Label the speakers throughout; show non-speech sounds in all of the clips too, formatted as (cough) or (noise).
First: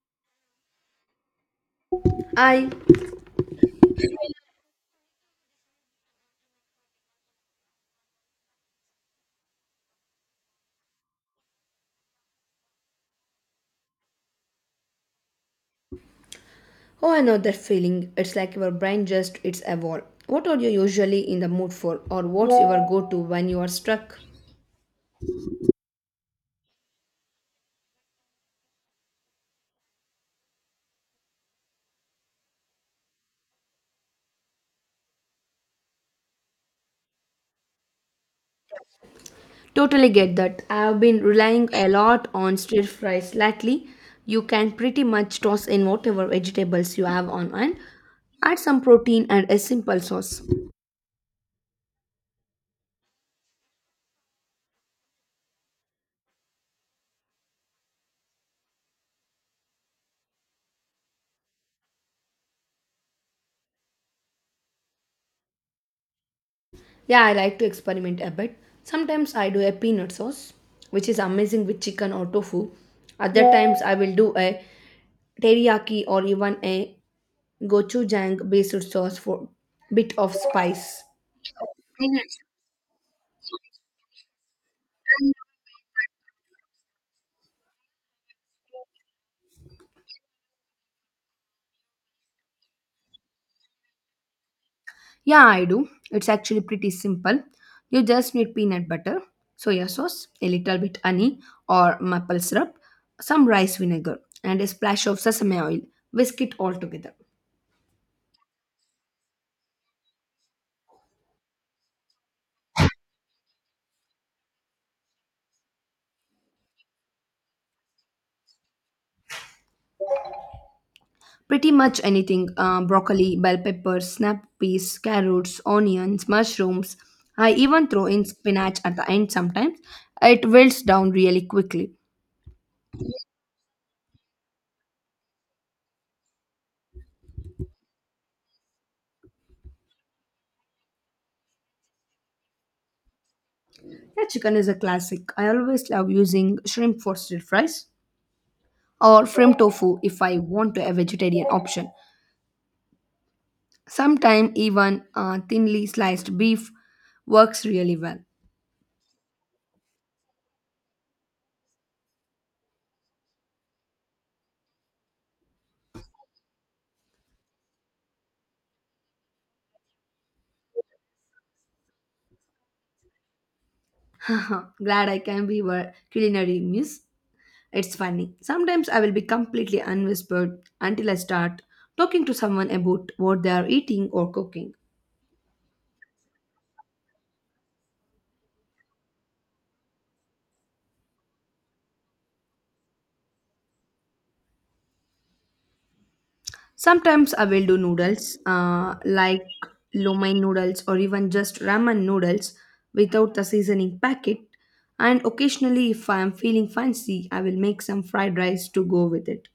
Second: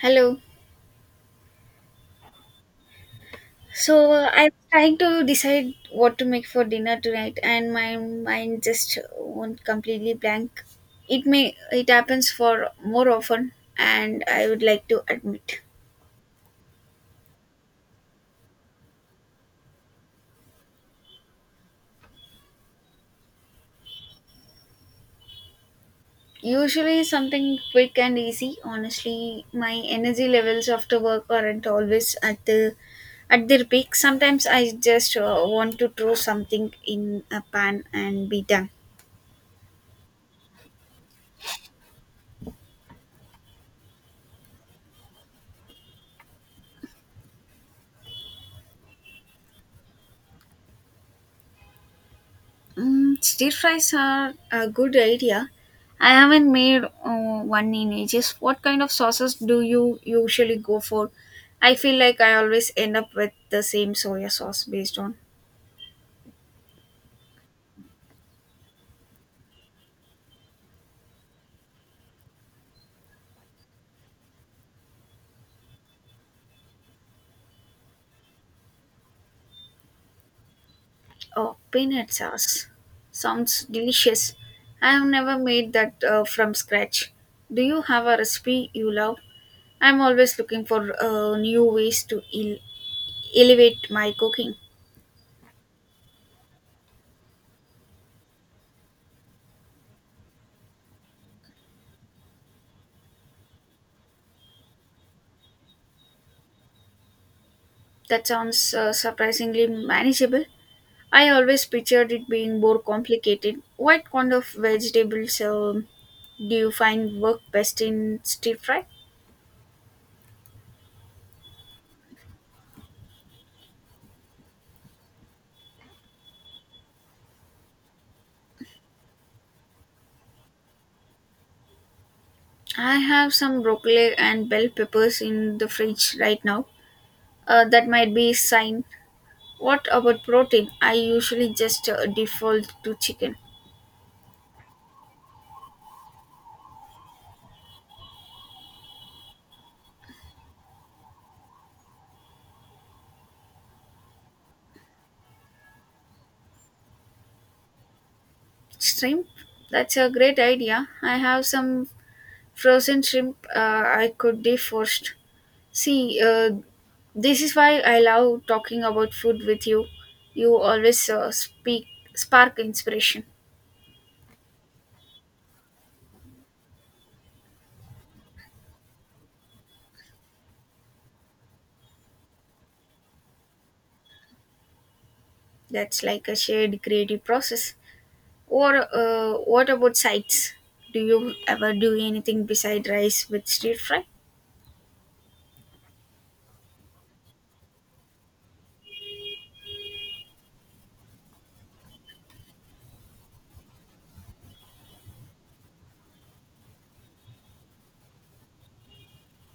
Speaker 1: Hello.
Speaker 2: I
Speaker 1: So I'm trying to decide what to make for dinner tonight, and my mind just won't completely blank. It may it happens for more often, and I would like to admit.
Speaker 2: Oh, I know that feeling. It's like your brain just it's evolved. What are you usually in the mood for, or what's your go-to when you are struck?
Speaker 1: Usually something quick and easy. Honestly, my energy levels after work aren't always at their peak. Sometimes I just want to throw something in a pan and be done.
Speaker 2: Totally get that. I have been relying a lot on stir fries lately. You can pretty much toss in whatever vegetables you have on, and add some protein and a simple sauce.
Speaker 1: Mm, stir fries are a good idea. I haven't made one in ages. What kind of sauces do you usually go for? I feel like I always end up with the same soya sauce based on
Speaker 2: Yeah, I like to experiment a bit. Sometimes I do a peanut sauce, which is amazing with chicken or tofu. Other times I will do a teriyaki or even a gochujang based sauce for bit of spice.
Speaker 1: oh peanut sauce. Sounds delicious. I have never made that from scratch. Do you have a recipe you love? I'm always looking for new ways to elevate my cooking.
Speaker 2: Yeah, I do. It's actually pretty simple. You just need peanut butter, soya sauce, a little bit honey or maple syrup, some rice vinegar, and a splash of sesame oil. Whisk it all together.
Speaker 1: That sounds surprisingly manageable. I always pictured it being more complicated. What kind of vegetables do you find work best in stir fry?
Speaker 2: Pretty much anything, broccoli, bell peppers, snap peas, carrots, onions, mushrooms. I even throw in spinach at the end sometimes. It wilts down really quickly.
Speaker 1: I have some broccoli and bell peppers in the fridge right now. That might be a sign. What about protein? I usually just default to chicken.
Speaker 2: Yeah, chicken is a classic. I always love using shrimp for stir fries, or shrimp tofu if I want a vegetarian option. Sometimes even thinly sliced beef works really well.
Speaker 1: Shrimp? That's a great idea. I have some frozen shrimp I could defrost. See, this is why I love talking about food with you. You always speak spark inspiration.
Speaker 2: (laughs) Glad I can be your culinary muse. It's funny. Sometimes I will be completely unwhispered until I start talking to someone about what they are eating or cooking.
Speaker 1: That's like a shared creative process. Or what about sides? Do you ever do anything beside rice with stir fry?
Speaker 2: Sometimes I will do noodles, like lo mein noodles or even just ramen noodles without the seasoning packet. And occasionally, if I am feeling fancy, I will make some fried rice to go with it.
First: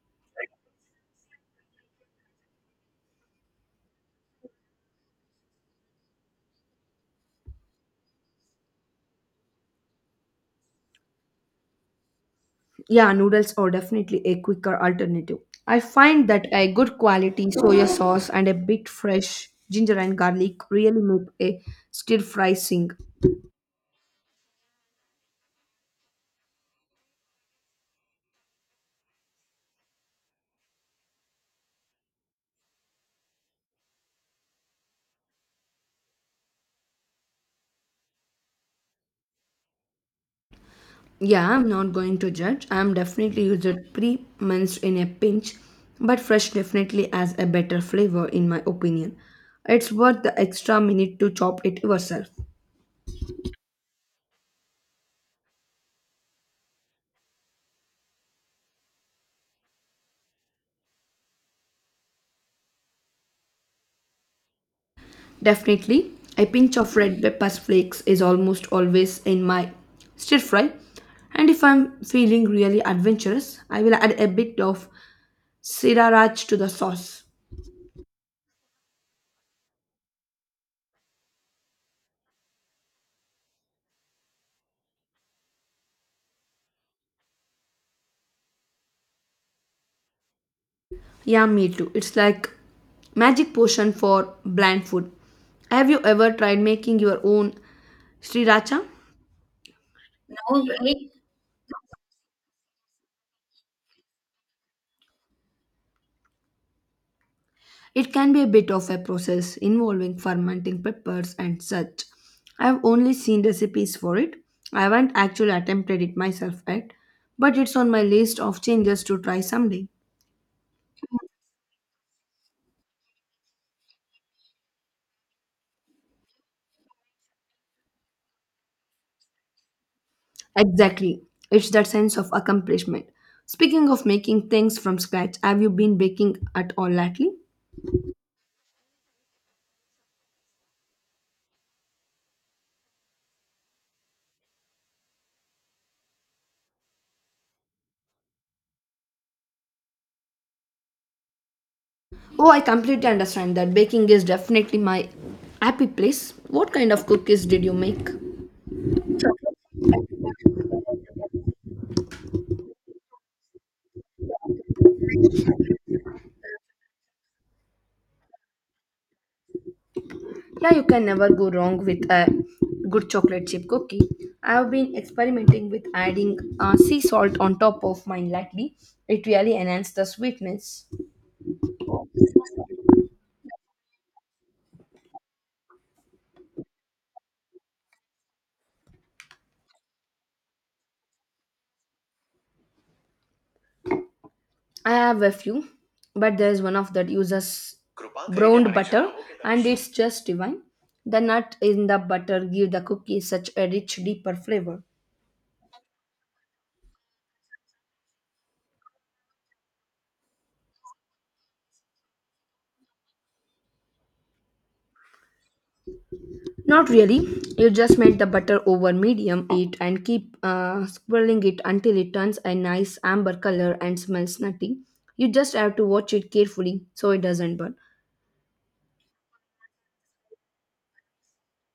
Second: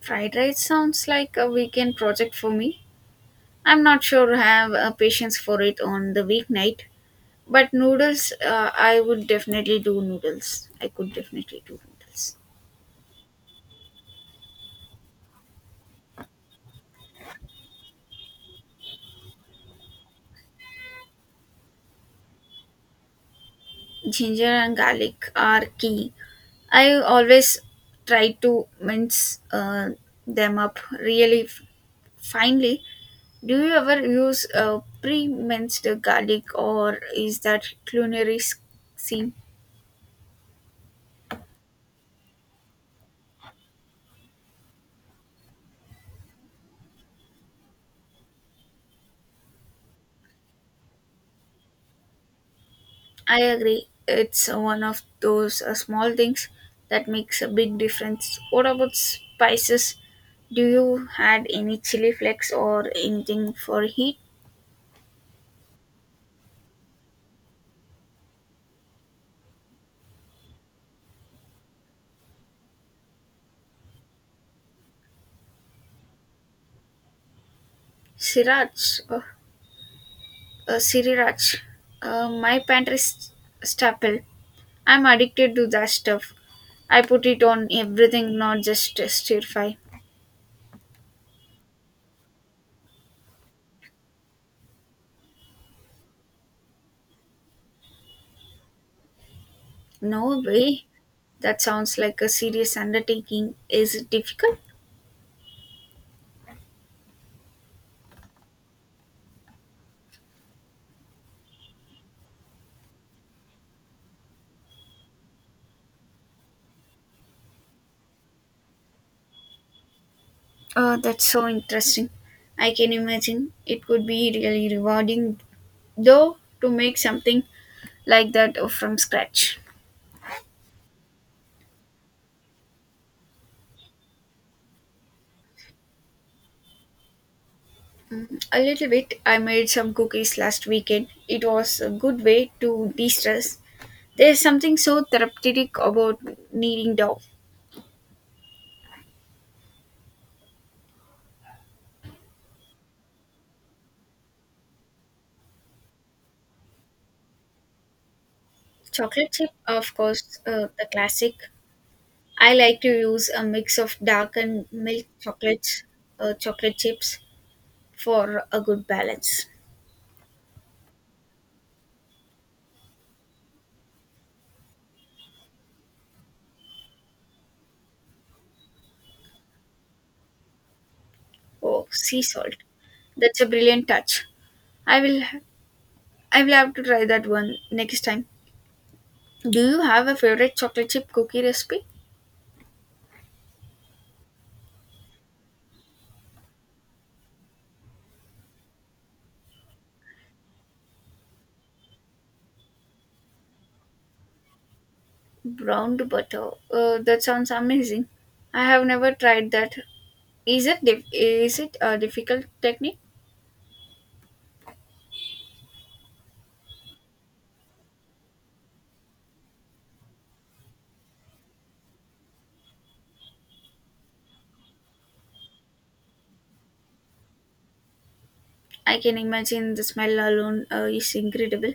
Speaker 1: Fried rice sounds like a weekend project for me. I'm not sure I have patience for it on the weeknight. But noodles, I would definitely do noodles. I could definitely do noodles.
Speaker 2: Yeah, noodles are definitely a quicker alternative. I find that a good quality soya sauce and a bit fresh ginger and garlic really make a stir fry sing.
Speaker 1: Ginger and garlic are key. I always try to mince them up really finely. Do you ever use pre minced garlic or is that culinary scene?
Speaker 2: Yeah, I'm not going to judge. I'm definitely used it pre-minced in a pinch, but fresh definitely has a better flavor in my opinion. It's worth the extra minute to chop it yourself.
Speaker 1: I agree. It's one of those small things that makes a big difference. What about spices? Do you add any chili flakes or anything for heat?
Speaker 2: Definitely, a pinch of red pepper flakes is almost always in my stir fry. And if I'm feeling really adventurous, I will add a bit of sriracha to the sauce.
Speaker 1: Sriracha Siri Raj, my pantry is staple. I'm addicted to that stuff. I put it on everything, not just stir fry.
Speaker 2: Yeah, me too. It's like magic potion for bland food. Have you ever tried making your own sriracha?
Speaker 1: No
Speaker 2: No,
Speaker 1: way.
Speaker 2: really?
Speaker 1: That sounds like a serious undertaking. Is it difficult?
Speaker 2: It can be a bit of a process involving fermenting peppers and such. I've only seen recipes for it. I haven't actually attempted it myself yet, but it's on my list of changes to try someday.
Speaker 1: Oh, that's so interesting. I can imagine it could be really rewarding, though, to make something like that from scratch.
Speaker 2: Exactly. It's that sense of accomplishment. Speaking of making things from scratch, have you been baking at all lately?
Speaker 1: Mm, a little bit. I made some cookies last weekend. It was a good way to de stress. There's something so therapeutic about kneading dough.
Speaker 2: Oh, I completely understand that baking is definitely my happy place. What kind of cookies did you make?
Speaker 1: Chocolate chip, of course, the classic. I like to use a mix of dark and milk chocolates, chocolate chips for a good balance.
Speaker 2: Yeah, you can never go wrong with a good chocolate chip cookie. I have been experimenting with adding sea salt on top of mine lately. It really enhances the sweetness.
Speaker 1: Oh, sea salt. That's a brilliant touch. I will I will have to try that one next time. Do you have a favorite chocolate chip cookie recipe?
Speaker 2: I have a few, but there is one of that uses browned butter, and it's just divine. The nut in the butter give the cookie such a rich, deeper flavor.
Speaker 1: Browned butter. That sounds amazing. I have never tried that. Is it a difficult technique?
Speaker 2: Not really. You just melt the butter over medium heat and keep swirling it until it turns a nice amber color and smells nutty. You just have to watch it carefully so it doesn't burn.
Speaker 1: I can imagine the smell alone is incredible.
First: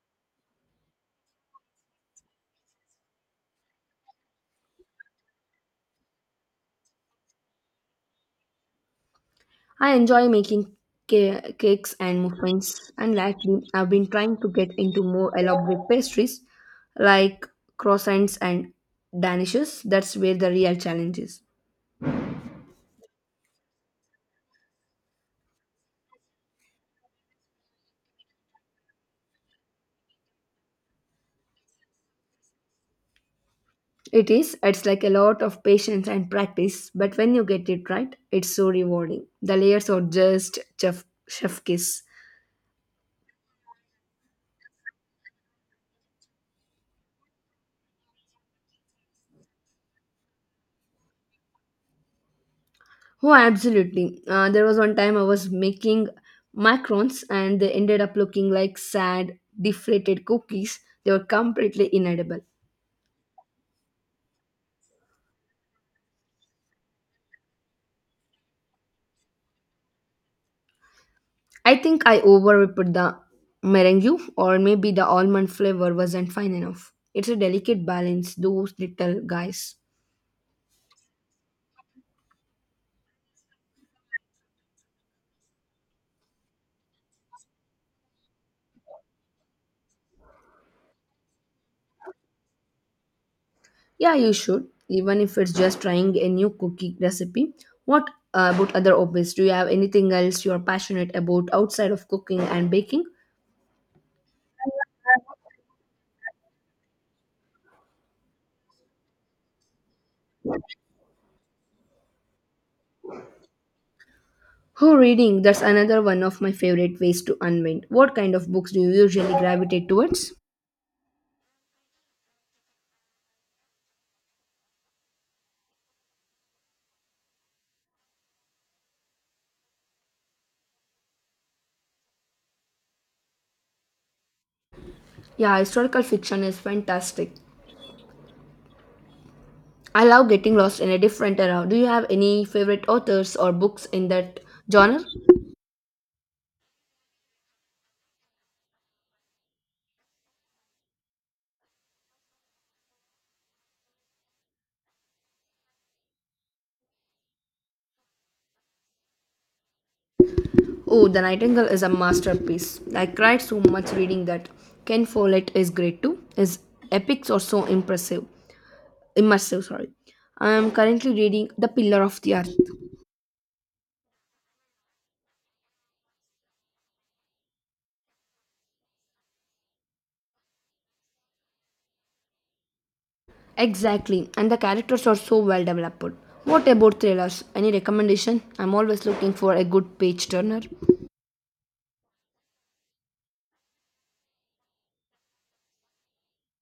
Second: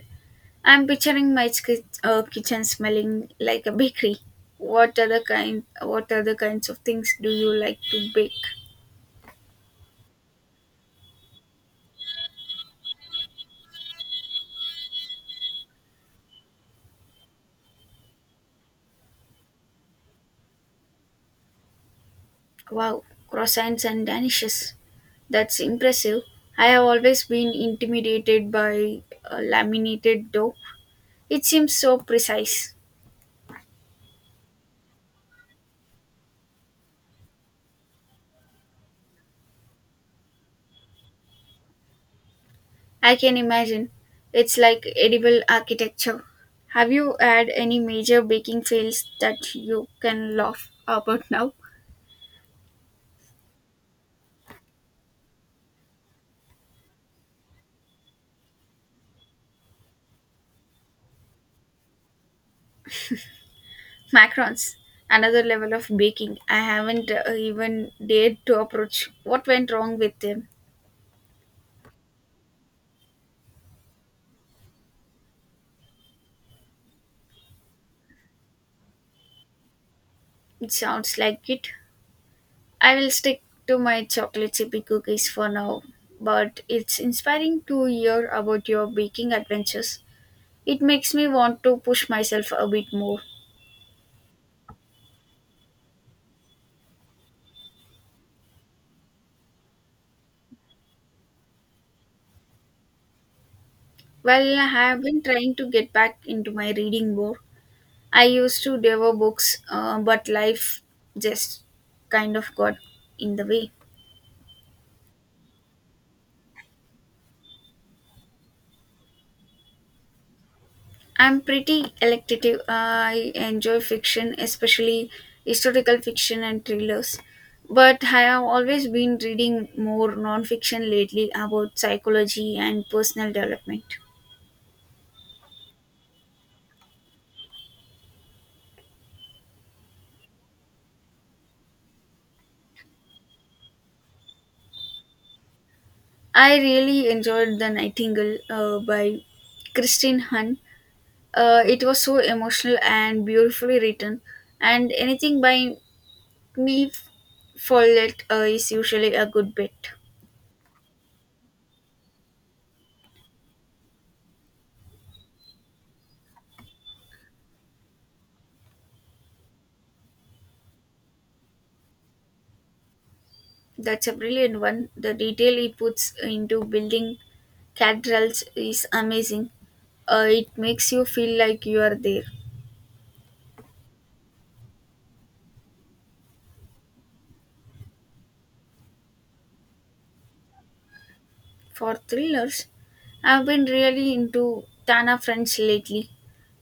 Speaker 1: I'm picturing my kitchen smelling like a bakery. What other kinds of things do you like to bake?
Speaker 2: I enjoy making cakes and muffins, and lately I've been trying to get into more elaborate pastries like croissants and danishes. That's where the real challenge is.
Speaker 1: Wow, croissants and danishes. That's impressive. I have always been intimidated by laminated dough. It seems so precise.
Speaker 2: It is. It's like a lot of patience and practice, but when you get it right, it's so rewarding. The layers are just chef kiss.
Speaker 1: I can imagine. It's like edible architecture. Have you had any major baking fails that you can laugh about now?
Speaker 2: Oh, absolutely. There was one time I was making macarons and they ended up looking like sad, deflated cookies. They were completely inedible.
Speaker 1: Macarons, another level of baking I haven't even dared to approach. What went wrong with them?
Speaker 2: I think I overput the meringue, or maybe the almond flavor wasn't fine enough. It's a delicate balance, those little guys.
Speaker 1: It sounds like it. I will stick to my chocolate chip cookies for now, but it's inspiring to hear about your baking adventures. It makes me want to push myself a bit more.
Speaker 2: Yeah, you should, even if it's just trying a new cookie recipe. What about other hobbies? Do you have anything else you're passionate about outside of cooking and baking?
Speaker 1: Well, I have been trying to get back into my reading more. I used to devour books, but life just kind of got in the way.
Speaker 2: Oh, reading, that's another one of my favorite ways to unwind. What kind of books do you usually gravitate towards?
Speaker 1: I'm pretty electative. I enjoy fiction, especially historical fiction and thrillers. But I have always been reading more non-fiction lately about psychology and personal development.
Speaker 2: Yeah, historical fiction is fantastic. I love getting lost in a different era. Do you have any favorite authors or books in that genre?
Speaker 1: I really enjoyed The Nightingale by Christine Hahn. It was so emotional and beautifully written, and anything by me Follett is usually a good bet.
Speaker 2: Oh, The Nightingale is a masterpiece. I cried so much reading that. Ken Follett is great too. His epics are so impressive. Immersive, sorry. I am currently reading The Pillar of the Earth.
Speaker 1: That's a brilliant one. The detail he puts into building cathedrals is amazing. It makes you feel like you are there.
Speaker 2: Exactly, and the characters are so well developed. What about thrillers? Any recommendation? I'm always looking for a good page turner.
Speaker 1: For thrillers, I've been really into Tana French lately.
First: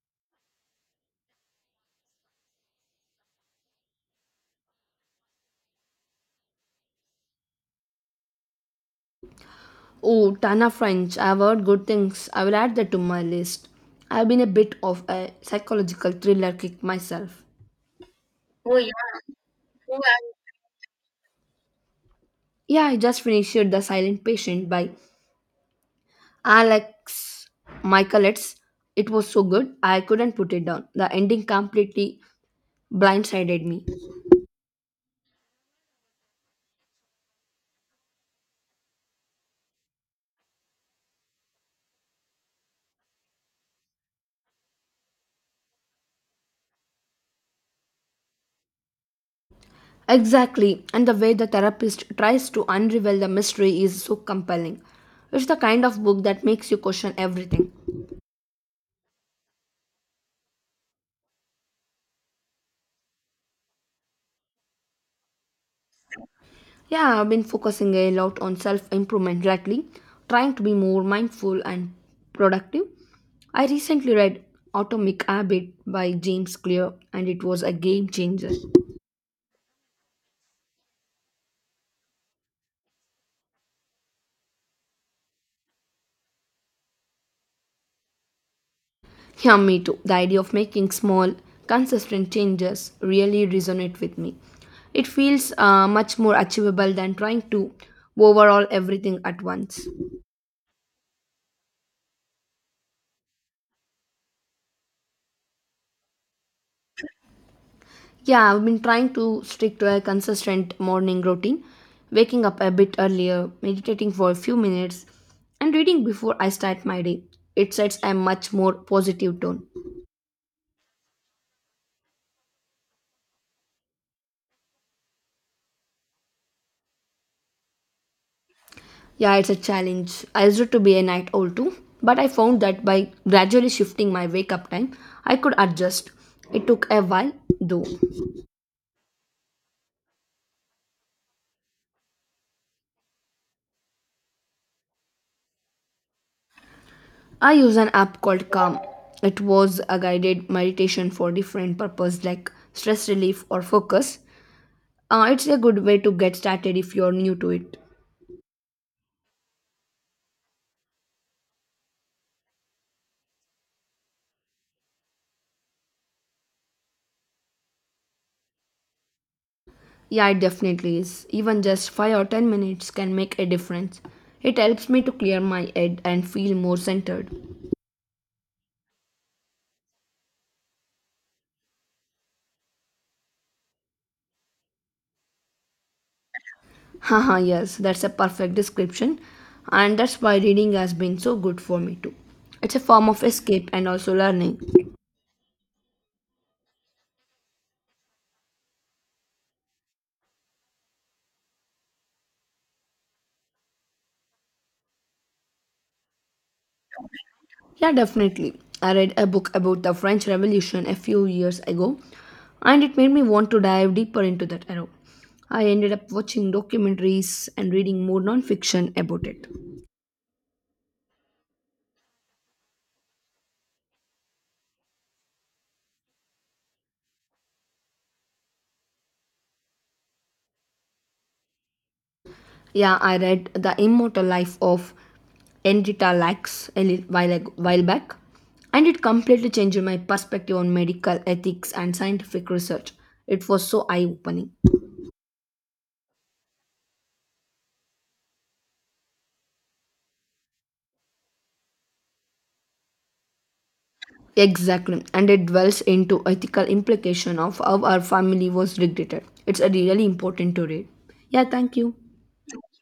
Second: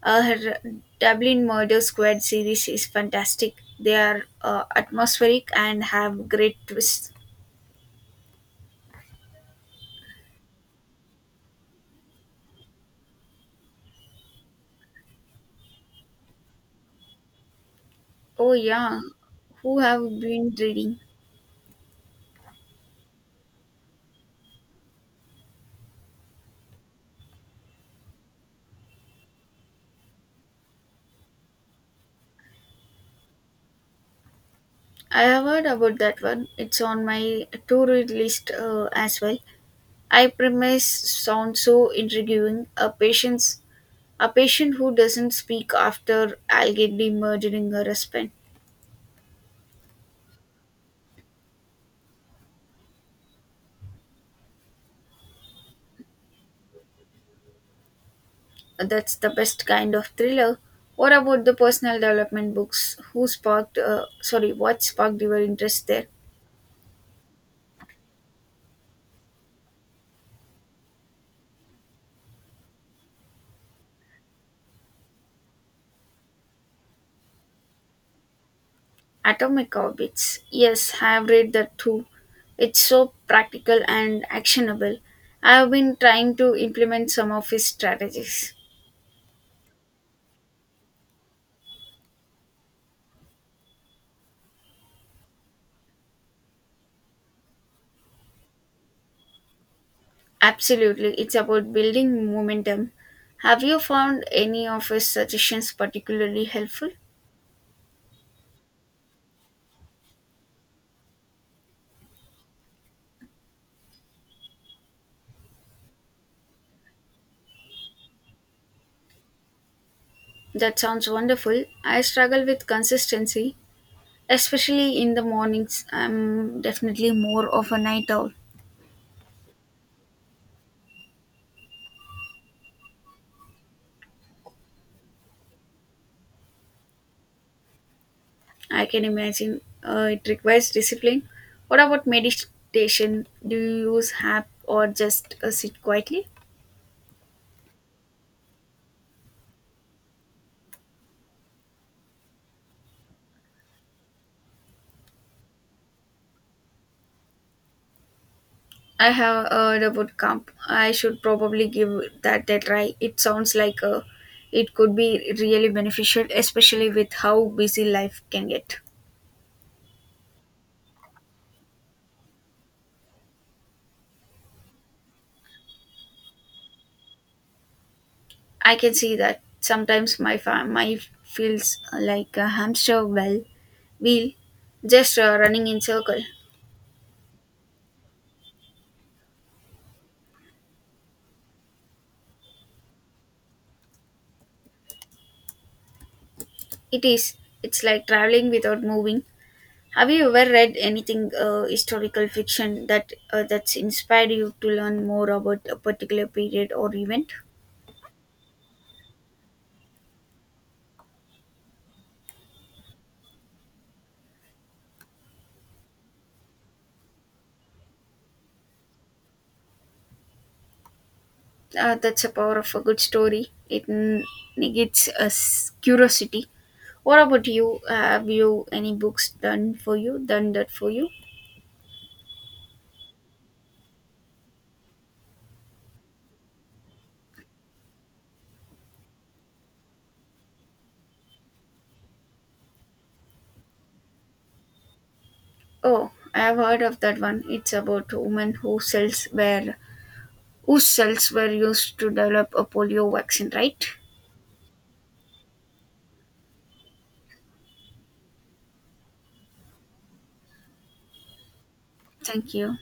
Speaker 1: Her Dublin Murder Squad series is fantastic. They are atmospheric and have great twists.
Speaker 2: Oh, Tana French. I've heard good things. I will add that to my list. I've been a bit of a psychological thriller kick myself.
Speaker 1: Oh yeah, who have been reading?
Speaker 2: Yeah, I just finished The Silent Patient by Alex Michaelis, it was so good, I couldn't put it down. The ending completely blindsided me.
Speaker 1: I have heard about that one. It's on my to-read list as well. I premise sounds so intriguing. A patient's a patient who doesn't speak after allegedly murdering her husband.
Speaker 2: Exactly, and the way the therapist tries to unravel the mystery is so compelling. It's the kind of book that makes you question everything.
Speaker 1: That's the best kind of thriller. What about the personal development books? What sparked your interest there?
Speaker 2: Yeah, I've been focusing a lot on self improvement lately, trying to be more mindful and productive. I recently read Atomic Habit by James Clear, and it was a game changer.
Speaker 1: Atomic Orbits. Yes, I have read that too. It's so practical and actionable. I have been trying to implement some of his strategies.
Speaker 2: Yeah, me too. The idea of making small, consistent changes really resonate with me. It feels much more achievable than trying to overhaul everything at once.
Speaker 1: Absolutely, it's about building momentum. Have you found any of his suggestions particularly helpful?
Speaker 2: Yeah, I've been trying to stick to a consistent morning routine, waking up a bit earlier, meditating for a few minutes, and reading before I start my day. It sets a much more positive tone.
Speaker 1: That sounds wonderful. I struggle with consistency, especially in the mornings. I'm definitely more of a night owl.
Speaker 2: Yeah, it's a challenge. I used to be a night owl too, but I found that by gradually shifting my wake up time, I could adjust. It took a while though.
Speaker 1: I can imagine it requires discipline. What about meditation? Do you use app or just sit quietly?
Speaker 2: I use an app called Calm. It was a guided meditation for different purpose like stress relief or focus. It's a good way to get started if you're new to it.
Speaker 1: I have heard about camp. I should probably give that a try. It sounds like it could be really beneficial, especially with how busy life can get.
Speaker 2: Yeah, it definitely is. Even just 5 or 10 minutes can make a difference. It helps me to clear my head and feel more centered.
Speaker 1: I can see that sometimes my feels like a hamster wheel just running in circle.
Speaker 2: Haha, yes, that's a perfect description, and that's why reading has been so good for me too. It's a form of escape and also learning.
Speaker 1: It is. It's like traveling without moving. Have you ever read anything historical fiction that's inspired you to learn more about a particular period or event?
Speaker 2: Yeah, definitely. I read a book about the French Revolution a few years ago, and it made me want to dive deeper into that era. I ended up watching documentaries and reading more non fiction about it.
Speaker 1: That's a power of a good story. Negates us curiosity. What about you? Have you any books done for you? Done that for you?
Speaker 2: Yeah, I read The Immortal Life of Enrita Lacks while, while back, and it completely changed my perspective on medical ethics and scientific research. It was so eye-opening.
Speaker 1: Oh, I have heard of that one. It's about a woman whose cells were used to develop a polio vaccine, right?
Speaker 2: Exactly, and it dwells into ethical implication of how our family was dictated. It's a really important to read. Yeah, thank you.
Speaker 1: Thank you.